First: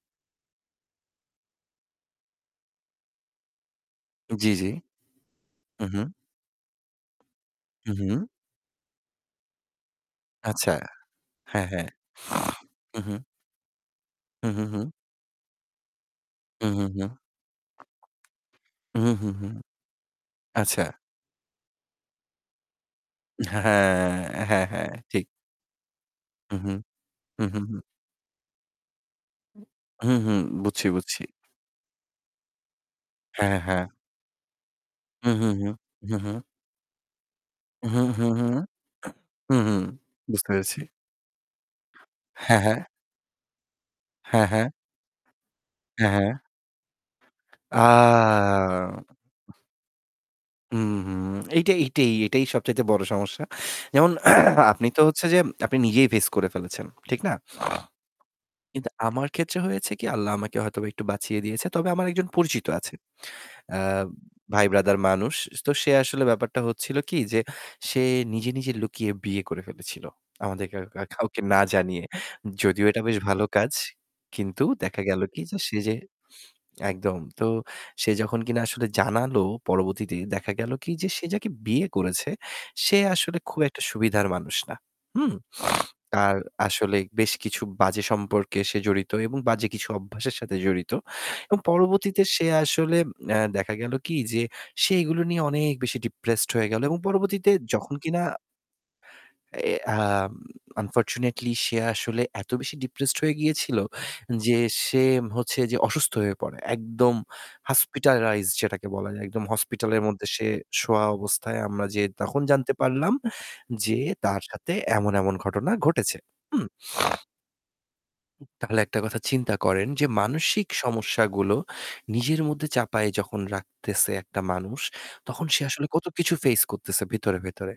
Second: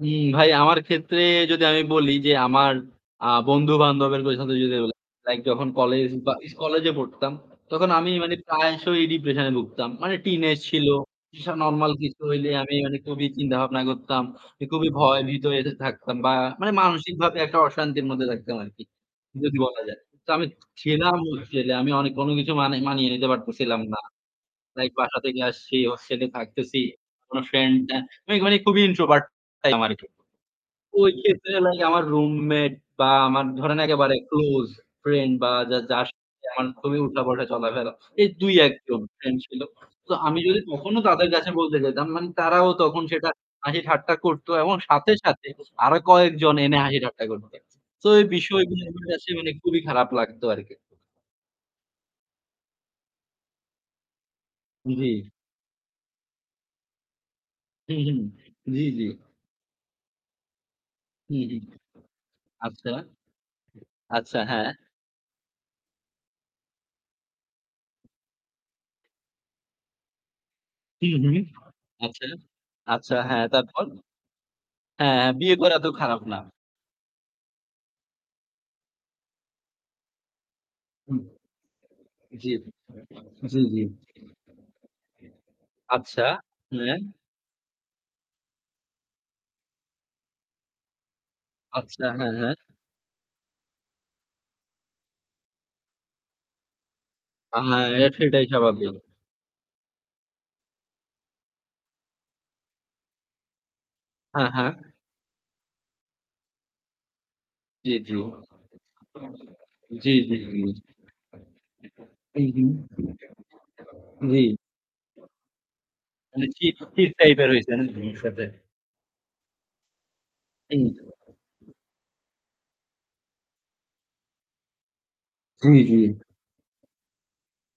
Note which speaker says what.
Speaker 1: হুম, ভাই আমার ক্ষেত্রে যদি আমি বলি যে আমার আ বন্ধু-বান্ধবের দের
Speaker 2: জী,
Speaker 1: কথাই
Speaker 2: জী।
Speaker 1: যদি বলি, লাইক যখন
Speaker 2: হুম, হুম।
Speaker 1: কলেজ বা ইস কলেজে পড়তাম, তখন
Speaker 2: হুম,
Speaker 1: আমি
Speaker 2: হুম।
Speaker 1: মানে প্রায়শই ডিপ্রেশন এ ভুগতাম। মানে টিনেজ
Speaker 2: আচ্ছা,
Speaker 1: ছিল, এসব
Speaker 2: হ্যাঁ, হ্যাঁ।
Speaker 1: নরমাল কিছু হইলে আমি মানে
Speaker 2: হু-হু।
Speaker 1: খুবই চিন্তা-ভাবনা করতাম।
Speaker 2: হুম,
Speaker 1: এ
Speaker 2: হুম, হুম।
Speaker 1: খুবই ভয় ভীত এতে থাকতাম বা
Speaker 2: হুম,
Speaker 1: মানে
Speaker 2: হুম, হুম।
Speaker 1: মানসিকভাবে একটা অশান্তির মধ্যে থাকতাম আরকি,
Speaker 2: হুম, হুম, হুম।
Speaker 1: যদি বলা যায়। তো আমি ছি
Speaker 2: আচ্ছা।
Speaker 1: ছিলাম ছেলে। আমি অনে অন্য কিছু মানে মানিয়ে নিতে
Speaker 2: হ্যাঁ,
Speaker 1: পারতেছিলাম না।
Speaker 2: হ্যাঁ। হ্যাঁ, হ্যাঁ,
Speaker 1: লাইক বাসা
Speaker 2: ঠিক।
Speaker 1: থেকে আসছি, হোস্টেলে
Speaker 2: হুম, হুম,
Speaker 1: থাকতেছি। কোনো
Speaker 2: হুম, হুম,
Speaker 1: ফ্রেন্ড
Speaker 2: হুম।
Speaker 1: না। মেঘ মানে খুবই ইন্ট্রোভার্ট টাইপ ছিলাম আরকি।
Speaker 2: হুম, হুম। বুঝছি,
Speaker 1: ওই
Speaker 2: বুঝছি।
Speaker 1: ক্ষেত্রে হলো কি আমার রুমমেট বা আমার
Speaker 2: হ্যাঁ,
Speaker 1: ধরেন
Speaker 2: হ্যাঁ।
Speaker 1: একেবারে ক্লোজ
Speaker 2: হু,
Speaker 1: ফ্রেন্ড
Speaker 2: হু,
Speaker 1: বা
Speaker 2: হু,
Speaker 1: যা যার
Speaker 2: হু,
Speaker 1: সাথে
Speaker 2: হু।
Speaker 1: যেমন খুবই
Speaker 2: হু,
Speaker 1: উঠা-বসা-চলা-ফেরা।
Speaker 2: হু,
Speaker 1: এই
Speaker 2: হু,
Speaker 1: ৩-১ জন ফ্রেন্ড
Speaker 2: হু,
Speaker 1: ছিল।
Speaker 2: হু।
Speaker 1: তো আমি
Speaker 2: বুঝতে
Speaker 1: যদি
Speaker 2: পেরেছি।
Speaker 1: তখনও তাদের কাছে বলতে যেতাম, মানে
Speaker 2: হ্যাঁ,
Speaker 1: তারাও
Speaker 2: হ্যাঁ।
Speaker 1: তখন সেটা হাসি ঠাট্টা
Speaker 2: হ্যাঁ,
Speaker 1: করতো
Speaker 2: হ্যাঁ।
Speaker 1: এবং সাথে, সাথে আরো
Speaker 2: হ্যাঁ, হ্যাঁ।
Speaker 1: কয়েকজন এনে হাসি ঠাট্টা করত।
Speaker 2: আ
Speaker 1: তো এই বিষয়গুলি আমার কাছে মানে খুবই খারাপ লাগতো আরকি।
Speaker 2: হুম, হুম। এইটাই, এইটাই, এইটাই সবচাইতে বড় সমস্যা। যেমন আপনি তো
Speaker 1: জী।
Speaker 2: হচ্ছে যে আপনি নিজেই ফেস করে ফেলেছেন, ঠিক না?
Speaker 1: হুম, হুম, জী,
Speaker 2: কিন্তু
Speaker 1: জী।
Speaker 2: আমার ক্ষেত্রে হয়েছে কি? আল্লাহ আমাকে হয়তোবা একটু বাঁচিয়ে
Speaker 1: হুম, হুম,
Speaker 2: দিয়েছে। তবে আমার ১ জন পরিচিত
Speaker 1: আচ্ছা,
Speaker 2: আছে। অ্যা
Speaker 1: আচ্ছা,
Speaker 2: ভাই
Speaker 1: হ্যাঁ।
Speaker 2: ব্রাদার মানুষ। স তো সে আসলে ব্যাপারটা হচ্ছিল কি যে সে নিজে, নিজে লুকিয়ে বিয়ে করে ফেলেছিল। আমাদের কেউ কা
Speaker 1: হুম, হুম,
Speaker 2: কাউকে না জানিয়ে।
Speaker 1: আচ্ছা।
Speaker 2: যদিও এটা
Speaker 1: আচ্ছা,
Speaker 2: বেশ ভালো
Speaker 1: হ্যাঁ,
Speaker 2: কাজ।
Speaker 1: তারপর?
Speaker 2: কিন্তু দেখা
Speaker 1: হ্যাঁ,
Speaker 2: গেল
Speaker 1: হ্যাঁ,
Speaker 2: কি
Speaker 1: বিয়ে
Speaker 2: যে
Speaker 1: করা
Speaker 2: সে
Speaker 1: তো
Speaker 2: যে
Speaker 1: খারাপ না।
Speaker 2: একদম। তো সে যখন কিনা আসলে জানালো পরবর্তীতে, দেখা গেল কি যে
Speaker 1: হুম,
Speaker 2: সে যাকে বিয়ে করেছে,
Speaker 1: জী।
Speaker 2: সে আসলে খুব
Speaker 1: জী,
Speaker 2: একটা
Speaker 1: জী।
Speaker 2: সুবিধার মানুষ না, হুম?
Speaker 1: আচ্ছা?
Speaker 2: তার
Speaker 1: হ্যাঁ?
Speaker 2: আসলে বেশ কিছু বাজে সম্পর্কে সে জড়িত এবং বাজে কিছু অভ্যাসের সাথে জড়িত। এবং
Speaker 1: আচ্ছা,
Speaker 2: পরবর্তীতে
Speaker 1: হ্যাঁ,
Speaker 2: সে
Speaker 1: হ্যাঁ।
Speaker 2: আসলে অ্যা দেখা গেল কি যে সে এইগুলো নিয়ে অনেক বেশি ডিপ্রেসড হয়ে গেল। এবং পরবর্তীতে
Speaker 1: আ হ্যাঁ,
Speaker 2: যখন
Speaker 1: এ
Speaker 2: কিনা
Speaker 1: সেটাই স্বাভাবিক।
Speaker 2: এ আ আনফরচুনেটলি সে আসলে এত বেশি ডিপ্রেসড হয়ে গিয়েছিল
Speaker 1: হ্যাঁ,
Speaker 2: যে
Speaker 1: হ্যাঁ।
Speaker 2: সে হচ্ছে যে অসুস্থ হয়ে পড়ে। একদম
Speaker 1: জী, জী।
Speaker 2: hospitalized যেটাকে বলা যায়। একদম হসপিটালের
Speaker 1: জী,
Speaker 2: মধ্যে
Speaker 1: জী,
Speaker 2: সে
Speaker 1: জী।
Speaker 2: শোয়া অবস্থায় আমরা যেয়ে তখন
Speaker 1: হুম,
Speaker 2: জানতে পারলাম
Speaker 1: হুম।
Speaker 2: যে তার
Speaker 1: জী।
Speaker 2: সাথে এমন, এমন ঘটনা ঘটেছে,
Speaker 1: মা নে
Speaker 2: হুম?
Speaker 1: চিট-টিট টাইপের হয়েছে না বন্ধর সাথে?
Speaker 2: তাহলে একটা কথা চিন্তা করেন যে মানসিক সমস্যাগুলো নিজের মধ্যে চাপায় যখন রাখতেছে একটা মানুষ, তখন সে
Speaker 1: জি,
Speaker 2: আসলে
Speaker 1: জি।
Speaker 2: কতকিছু ফেস করতেছে ভিতরে, ভেতরে।